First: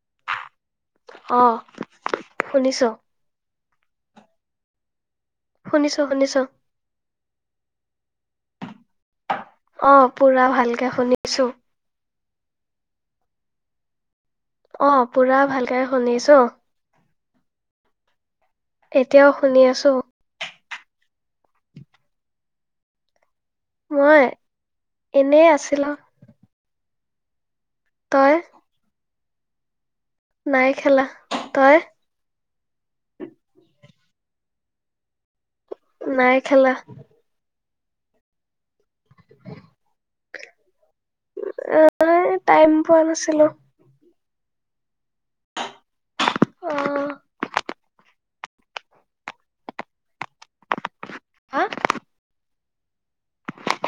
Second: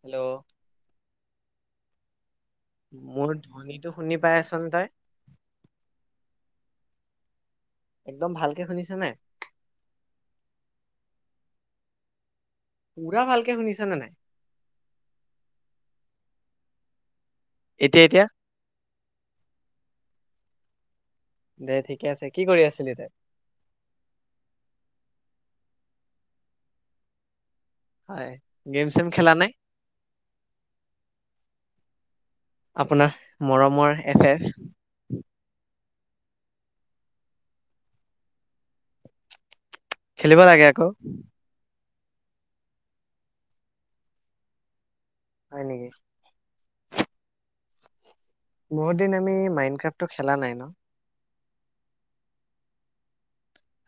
Hello অ শুনিছো মোৰ ধনী টো শুনি পাই আছনে তই শুনিছোঁ শুনিছোঁ একদম ভালকে শুনিছ নাই অ পুৰা ভালকে শুনিছো পুৰা ভালকে শুনিছানে নাই অ পুৰা ভালকে শুনিছো এতিয়া এতিয়া এতিয়াও শুনি আছো দে ঠিকে আছে। কি কৰি আছিলি তই? মই, এনে আছিলো। হয়, তই গেম-চেম খেলা নাই। নাই খেলা তই আপোনাৰ মৰমৰ এফ-এফ। নাই খেলা। খেলিব লাগে আকৌ। অ', এই টাইম পোৱা নাছিলো। হয় নেকি। অ বহুত দিন, আমি মাইনক্ৰাফ্টটো খেলা নাই ন হা।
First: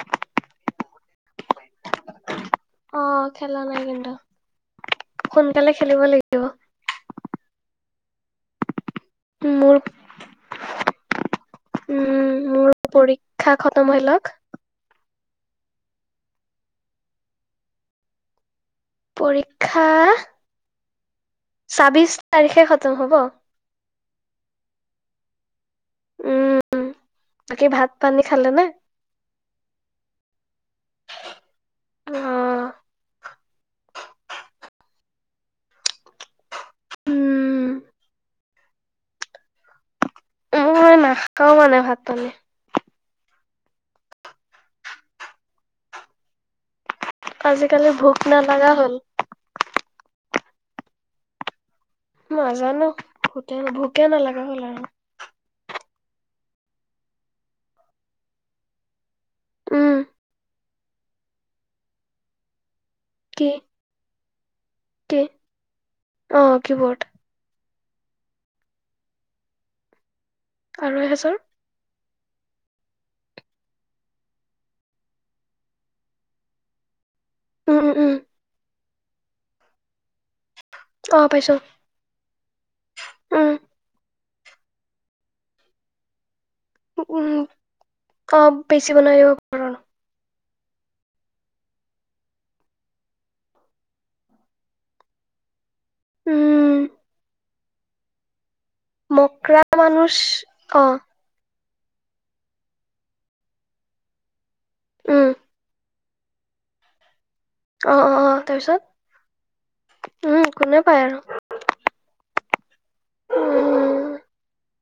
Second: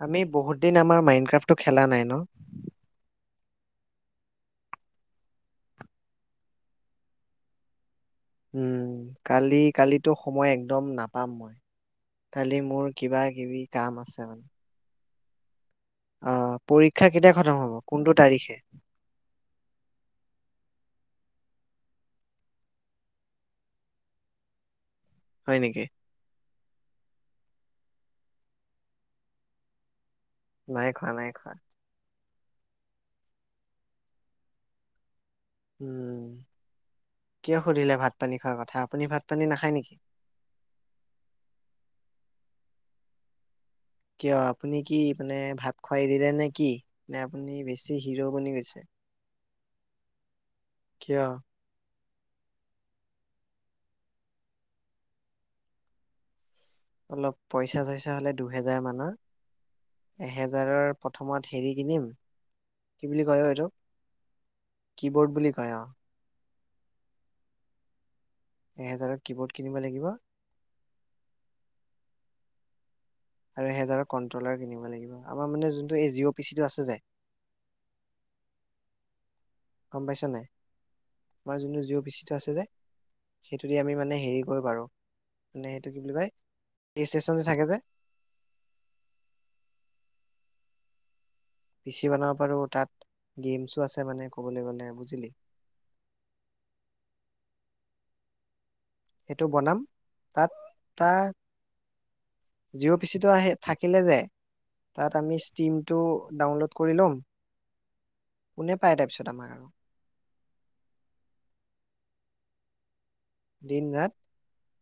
আমি বহুত দিন, আমাৰ মাইনক্ৰাফ্টটো খেলা নাই ন। অ', খেলা নাই কিন্তু। সোনকালে খেলিব লাগিব। উম মোৰ কালি-কালিতো সময় একদম নাপ পাম উম কালি মোৰ পৰীক্ষা কিবাকিবি খতম কাম হৈ আছে লওক মানে। অহ, পৰীক্ষা কেতিয়া খতম হব, কোনটো তাৰিখে? পৰীক্ষা ছাব্বিশ তাৰিখে খতম হব। হয় নেকি। উম, বাকী ভাত, পানী খালে নে? নাই খোৱা, নাই খোৱা। অহ উম, কিয় উম, সুধিলে ভাত, পানী খোৱা কথা, আপুনি ভাত, পানী নাখায় নেকি? মই মানে নাখাওঁ মানে ভাত পানী। কিয় আপুনি কি মানে ভাত খোৱা এৰিলে নেকি? আজিকালি ভোক নালাগা হ'ল। কিয়? নাজানো, ভোকে ভোকে নালাগা হ'ল আৰু। অলপ পইচা চইচা হ'লে দুহেজাৰ মানৰ। উম, এহেজাৰৰ প্ৰথমত হেৰী কিনিম। কি বুলি কয় অ এইটো? কিবোৰ্ড বুলি কয় আৱ। কিবোৰ্ড। এহেজাৰত কিবোৰ্ড কিনিব লাগিব। আৰু এহেজাৰ? আৰু এহেজাৰৰ কন্ট্ৰলাৰ কিনিব লাগিব। আমাৰ মানে যোনটো এই জিঅ' পিচিটো আছে যে উম উম উম। গম পাইছা নাই? অ, পাইছো আমাৰ যোনটো জিঅ' অফিচটো আছে যে, উম, সেইটো দি আমি মানে হেৰী কৰিব পাৰোঁ। মানে সেইটো কি বুলি কয়? এই উম ষ্টেচন যে উমহ, থাকে যে অ পি চি বনাইও ধৰণৰ পি চি বনাব পাৰোঁ তাত গেমছো আছে মানে ক'বলে গ'লে বুজিলি? উম সেইটো মকৰা বনাম মানুচ, তাত অ তাত জিঅ' পি চিটো আহি থাকিলে যে, তাত উম, আমি ষ্টিমটো ডাউনলোড কৰি লও অ অ অ, তাৰপিছত, আমাক আৰু উম, কোনে পায় আৰু দিন, উম, ৰাত,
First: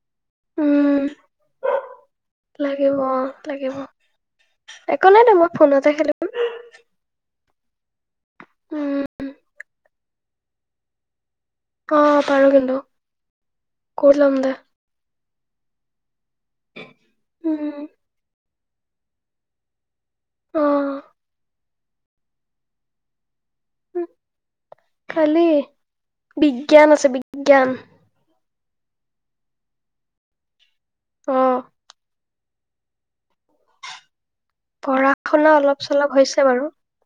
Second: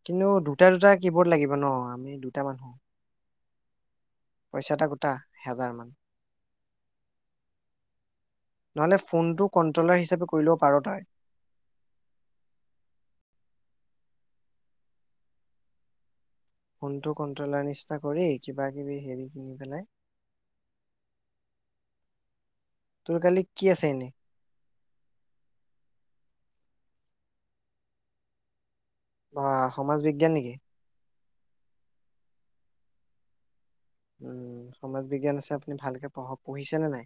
কিন্তু দুটা দুটা উম, কি বৰ্ড লাগিব নহ, আমি দুটা মানুহ। লাগিব অ, লাগিব পইছা এটা একো গোটা, নাই দে মই হাজাৰ ফোনতে মান। খেলিম নহলে উম, ফোনটো কন্ট্ৰলাৰ হিচাপে কৰি লব পাৰোঁ তই অ পাৰোঁ কিন্তু, কৰি লম দে ফোনটো উম কণ্ট্ৰলাৰ নিচিনা কৰি কিবা কিবি হেৰি কিনি পেলাই অ তোৰ কালি কি আছে এনে? কালি বিজ্ঞান আছে বিজ্ঞান। বা সমাজ বিজ্ঞান নেকি? অ উম সমাজ পঢ়া বিজ্ঞান শুনা আছে আপুনি অলপ ভালকে চলপ পঢ়ক। হৈছে বাৰু পঢ়িছে নে নাই?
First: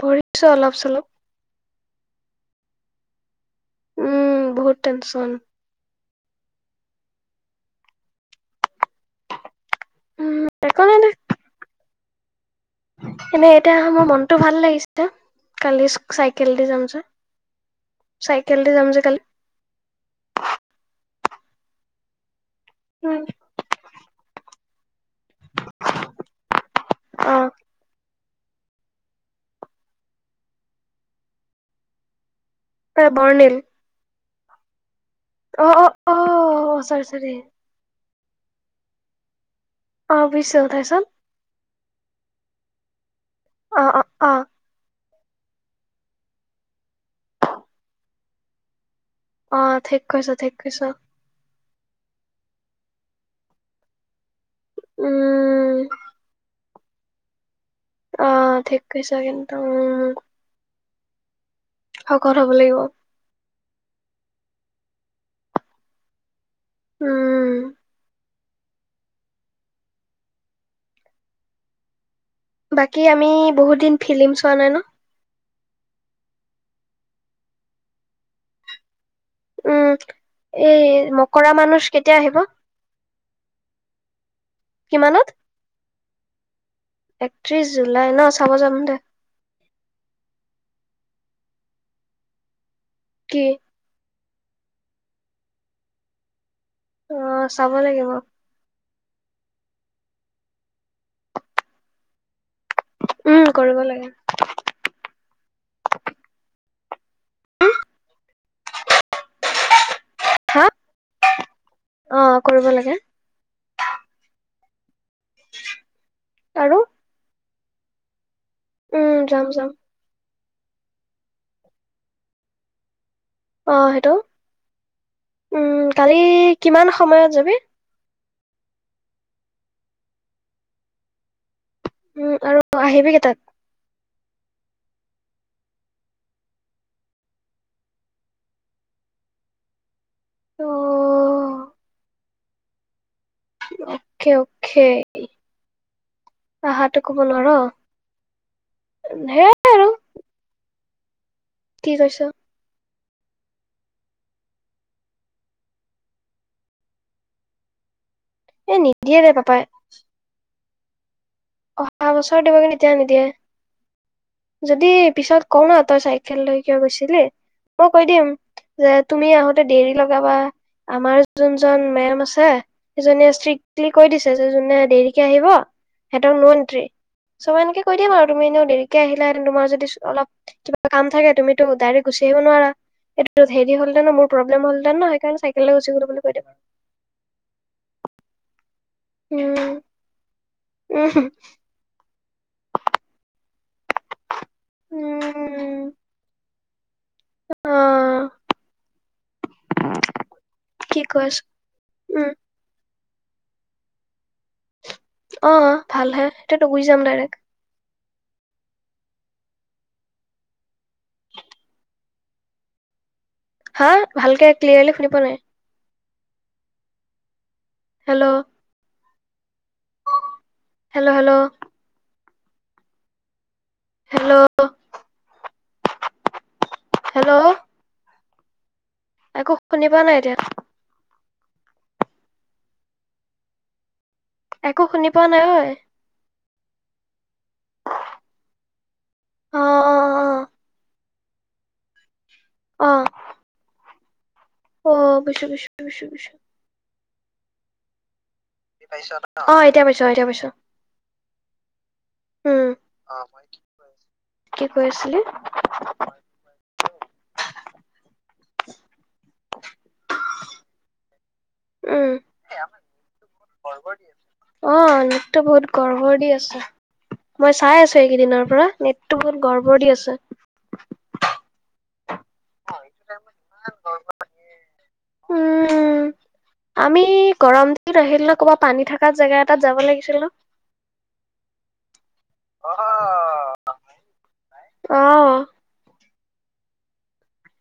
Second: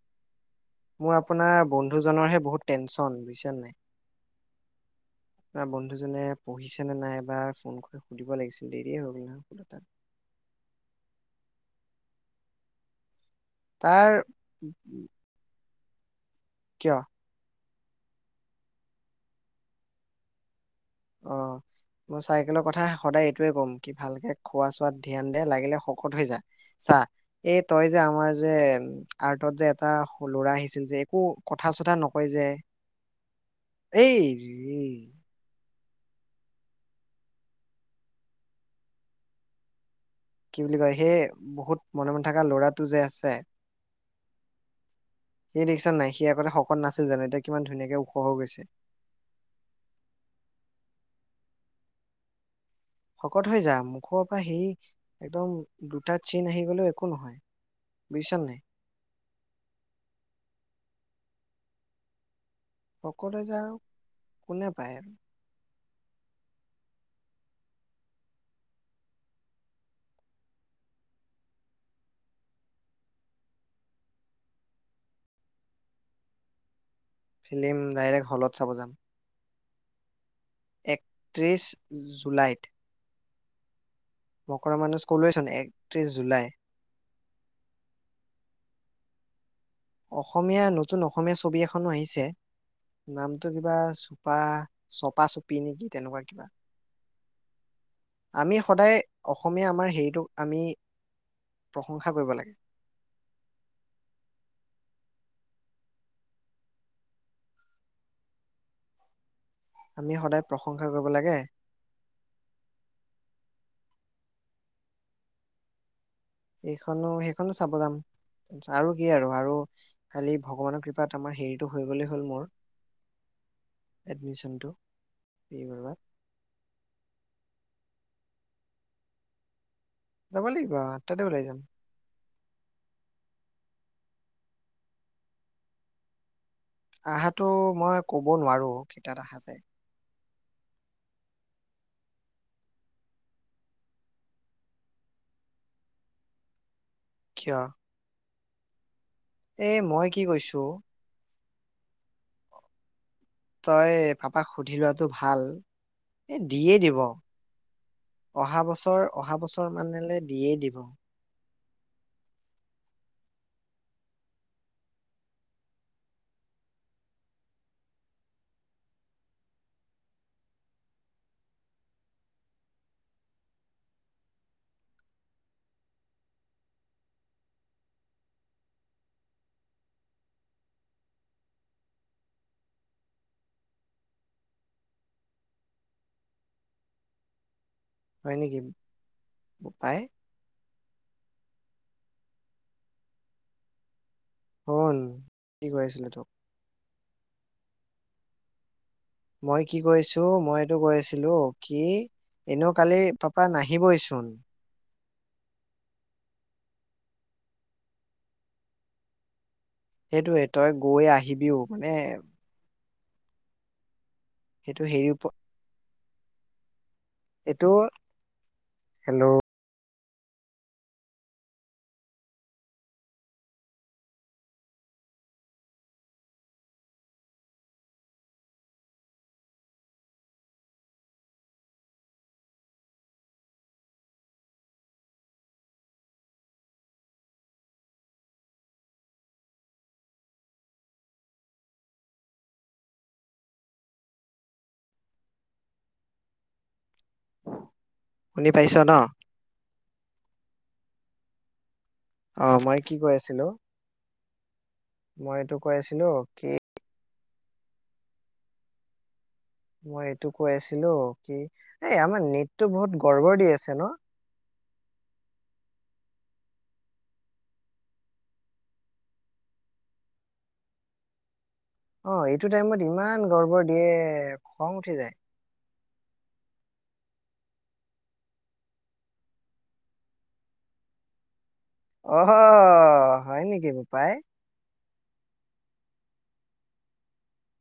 পঢ়িছো অলপ চলপ মোৰ আপোনাৰ আ বন্ধু জনৰ হে বহুত টেনচন হৈছে। উম বহুত টেনচন। মানুহজনে পঢ়িছে নে নাইবা ফোন কৰি সুধিব লাগিছিল। দেৰিয়ে হ'ল না কথা টো উম একো নাই দে এনে এতিয়া মোৰ তাৰ মনটো ভাল লাগিছে। কালি স্ চাইকেল দি যাম কিয় যে। চাইকেল দি যাম যে কালি। অ বাছ চাইকেলৰ কথা সদায় এইটোৱে ক'ম, কি ভালকৈ খোৱা চোৱাত ধ্যান দিয়া লাগিলে শকত হৈ যোৱা। চা অ এই তই যে আমাৰ যে আৰ্টত যে এটা ল'ৰা আহিছিল যে একো কথা চথা নকয় যে এ বৰ্ণিল এই অ অ অ অ চাৰ চাৰ বুজিছো কি বুলি কয় তাৰপিছত সেই বহুত মনে মনে থকা ল'ৰা টো যে আছে অ অ অ সেই ৰিক্সা নাই সি আগতে শকত নাছিল জানো এতিয়া কিমান ধুনীয়াকে ওখ হৈ গৈছে অ ঠিক কৈছ ঠিক কৈছ শকত হৈ যাম মুখত সি একদম উম দুটা চীন আহি গলে একো নহয় বুজিছা নে নাই আহ ঠিক কৰিৈছে কিন্তু উ অ ক অকলে যাও কোনে পাই আৰু উম বাকী আমি বহুত দিন ফিল্ম চোৱা নাই নহ ফিল্ম ডাইৰেক্ট হলত চাব যাম। উম এই মকৰা একত্ৰিশ মানুচ কেতিয়া আহিব? মকৰা মানুহচ কিমানত? ক'লোৱে ছোন এক ত্ৰিছ জুলাই। একত্ৰিশ জুলাই ন চাব যাম দে। অসমীয়া নতুন অসমীয়া ছবি এখনো আহিছে। কি? নামটো কিবা আ চপা চপি নেকি তেনেকুৱা কিবা। অ' চাব লাগিব। আমি সদায় অসমীয়া আমাৰ হেৰিটোক আমি প্ৰশংসা কৰিব লাগে। উম কৰিব লাগে। উম, আমি সদায় হা? প্ৰশংসা কৰিব লাগে। অ' কৰিব লাগে। আৰু? এইখনো সেই সেইখনো চাব যাম। আৰু কি উম, আৰু যাম আৰু যাম। খালি ভগৱানৰ কৃপাত আমাৰ হেৰিটো হৈ গ'লেই হ'ল মোৰ। অ' সেইটো। এডমিশনটো বি উম! বৰুৱাত কালি কিমান সময়ত যাবি? যাব লাগিব আঠটাতে ওলাই যাম। উম আৰু আহিবি নেকি তাত? আহাতো মই কব নোৱাৰো, কেইটাত আহা যায়। অহ অকে, অখে, আহাতো কব নোৱাৰ সেয়াই এ, আৰু মই কি কৈছো কি কৈছ? তই পাপাক সুধি লোৱাটো ভাল, এ দিয়েই দিব অহা এ বছৰ, নিদিয়ে দে অহা পাপাই। বছৰ মানলে দিয়েই দিব [unintelligible] অহা বছৰ দিব কিন্তু এতিয়া নিদিয়ে, যদি পিছত কও নহ তই চাইকেললৈ কিয় গৈছিলি, মই কৈ দিম যে তুমি আহোতে দেৰি লগাবা, আমাৰ যোনজন মেম আছে, সেইজনীয়ে ষ্ট্ৰিক্টলি কৈ দিছে যে যোনে দেৰিকে আহিব সিহঁতৰ নো এন্ট্ৰী, চব এনেকে কৈ দিম আৰু তুমি এনেও দেৰিকে আহিলা তোমাৰ যদি অলপ কিবা কাম থাকে, তুমিতো ডাইৰেক্ট গুচি আহিব নোৱাৰা, হেৰি হলহতেন নহ, মোৰ প্ৰব্লেম হলহেতেন নহ সেইকাৰণে চাইকেল লৈ গুচি গলো বুলি কৈ দিম। হয় নেকি বোপাই উমহো শুন, কি উম কৈ আছিলো তোক অ মই কি কৈ আছো, মই এইটো কৈ কি আছিলো আছো কি, উম এনেও কালি তপা নাহিবৈ চোন। অ', ভাল হে। তেতিয়া তো গুজি যাম ডাইৰেক্ট। সেইটোয়ে, তই গৈ আহিবিও মানে হা? ভালকে সেইটো ক্লিয়াৰলি হেৰি শুনি ওপ পোৱা নাই। এইটোৰ। Hello hello. Hello, hello. Hello, hello. একো শুনি পোৱা নাই এতিয়া। একো শুনি পোৱা নাই, ঐ। অ', অ', অ। অ। অ', বোইছো-বোইছো-বোইছো-বোইছো। শুনি অ', পাইছ এতিয়া ন পাইছো, অ, এতিয়া পাইছো। অ', উম মই কি কৈ আছিলো, কি কৈ আছিলি মই এইটো কৈ আছিলো কি [unintelligible] মই এইটো কৈ আছিলো, কি এই উম আমাৰ নেটতো বহুত গৰ্বৰ দি আছে ন? অ নেটটো বহুত গৰ্বৰ দি আছে, মই চাই আছো এইকেইদিনৰ পৰা, নেটটো বহুত গৰ্বৰ দি আছে। অ', এইটো টাইমত ইমান গৰ্বৰ দিয়ে, খং উঠি যায়। উম, আমি গৰম দিন আহিলে ক'বা পানী থাকা জেগা এটাত যাব লাগিছিল ন। অ'হ হয় নেকি বোপাই? অ'হ।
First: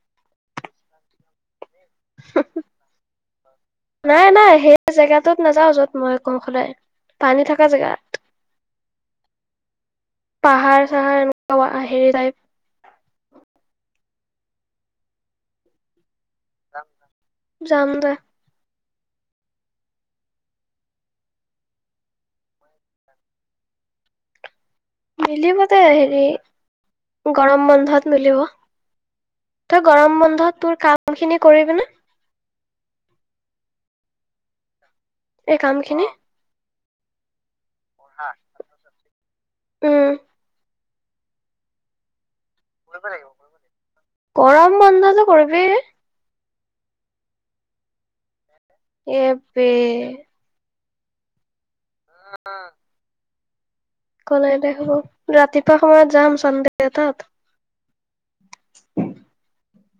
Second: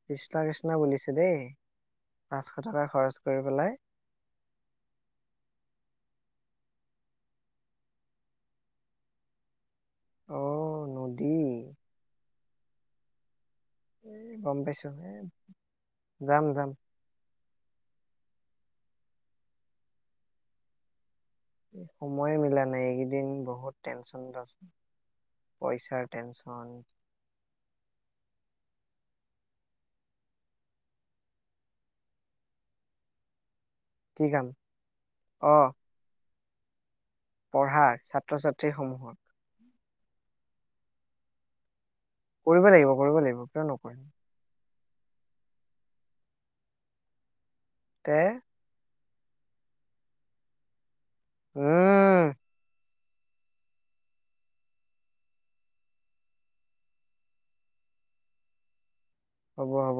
কৃষ্ণ কৃষ্ণ বুলিছে দেই। পাঁচশ টকা খৰচ কৰি পেলাই নাই-নাই সেই জেগাটোত নাযাও যত মই কওঁ সদায়, পানী থকা জেগাত। অ পাহাৰ চাহাৰ নদী আহ এ, গম পাইছো, এ' যাম যাম। যাম দে। সময়ে মিলা নাই এইকেইদিন বহুত টেনচনতআছো। মিলিবতে হেৰি গৰম বন ন্ধত মিলিব, তই গৰম বন্ধত তোৰ কাম খিনি কৰিবিনে? কি কাম? অ এই কামখিনি। পঢ়াৰ, ছাত্ৰ ছাত্ৰীসমূহক উম। কৰিব লাগিব। কৰিব লাগিব। কিয় নকৰিম? বন্ধতে কৰিবি তে? এহ বেহ উম! একো নাই দে শু, ৰাতিপুৱা সময়ত যাম চানডে এটাত। হ'ব। হ'ব।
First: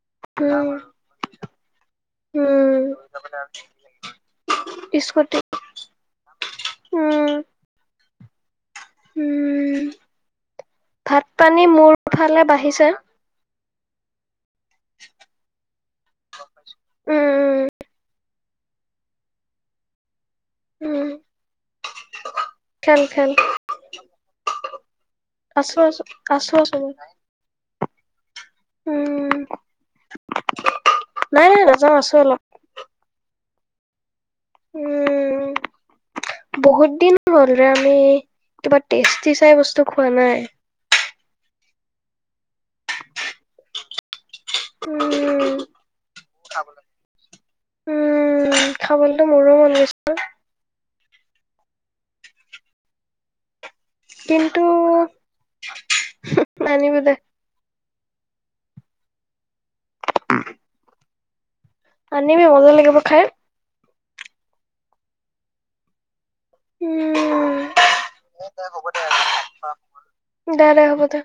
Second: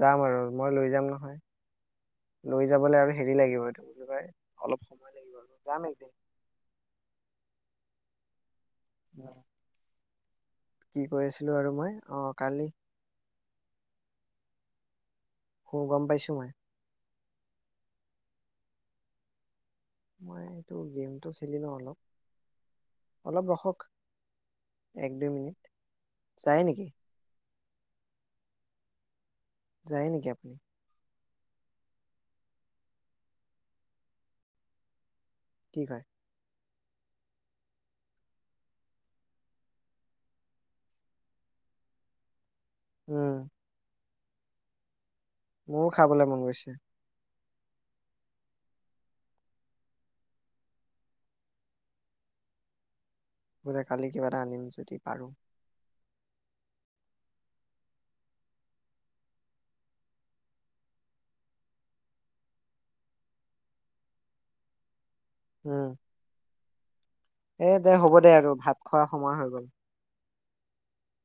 যাম আৰু উম মই লৈ যাম নহয়, লৈ যাবলৈ উম আৰু হেৰি লাগিব, এইটো, কি বুলি কয় অলপ সময় লাগিব স্কুটি আৰু, যাম একদিন। উম উম [inaudible] কি কৈ ভাত আছিলো পানী আৰু মই মোৰ অ ফালে কালি বাঢ়িছে। অঁ গম পাইছো মই। উম। উম। মই এইটো উম গেমটো খেলি লওঁ অলপ, অলপ ৰখক। এক দুই মিনিট আছোঁ আছোঁ, আছোঁ যায় আছোঁ নেকি উম। যায় নেকি আপুনি? নাই নাই নাযাওঁ আছোঁ অলপ। উম। ঠিক হৈ বহুত দিন হ'ল আমি কিবা টেষ্টি চাই বস্ত খোৱা নাই। উম। উম, মোৰো খাবলৈ মন গৈছে। উম খাবলৈতো মোৰো মন গৈছে। বোলে কালি কিবা এটা আনিম যদি পাৰোঁ। মানিব দে। আনিবি মজা লাগিব খাই। উম। উম। এ দে হ'ব দে আৰু ভাত খোৱাৰ সময় হৈ গ'ল। দে দে হ'ব দে।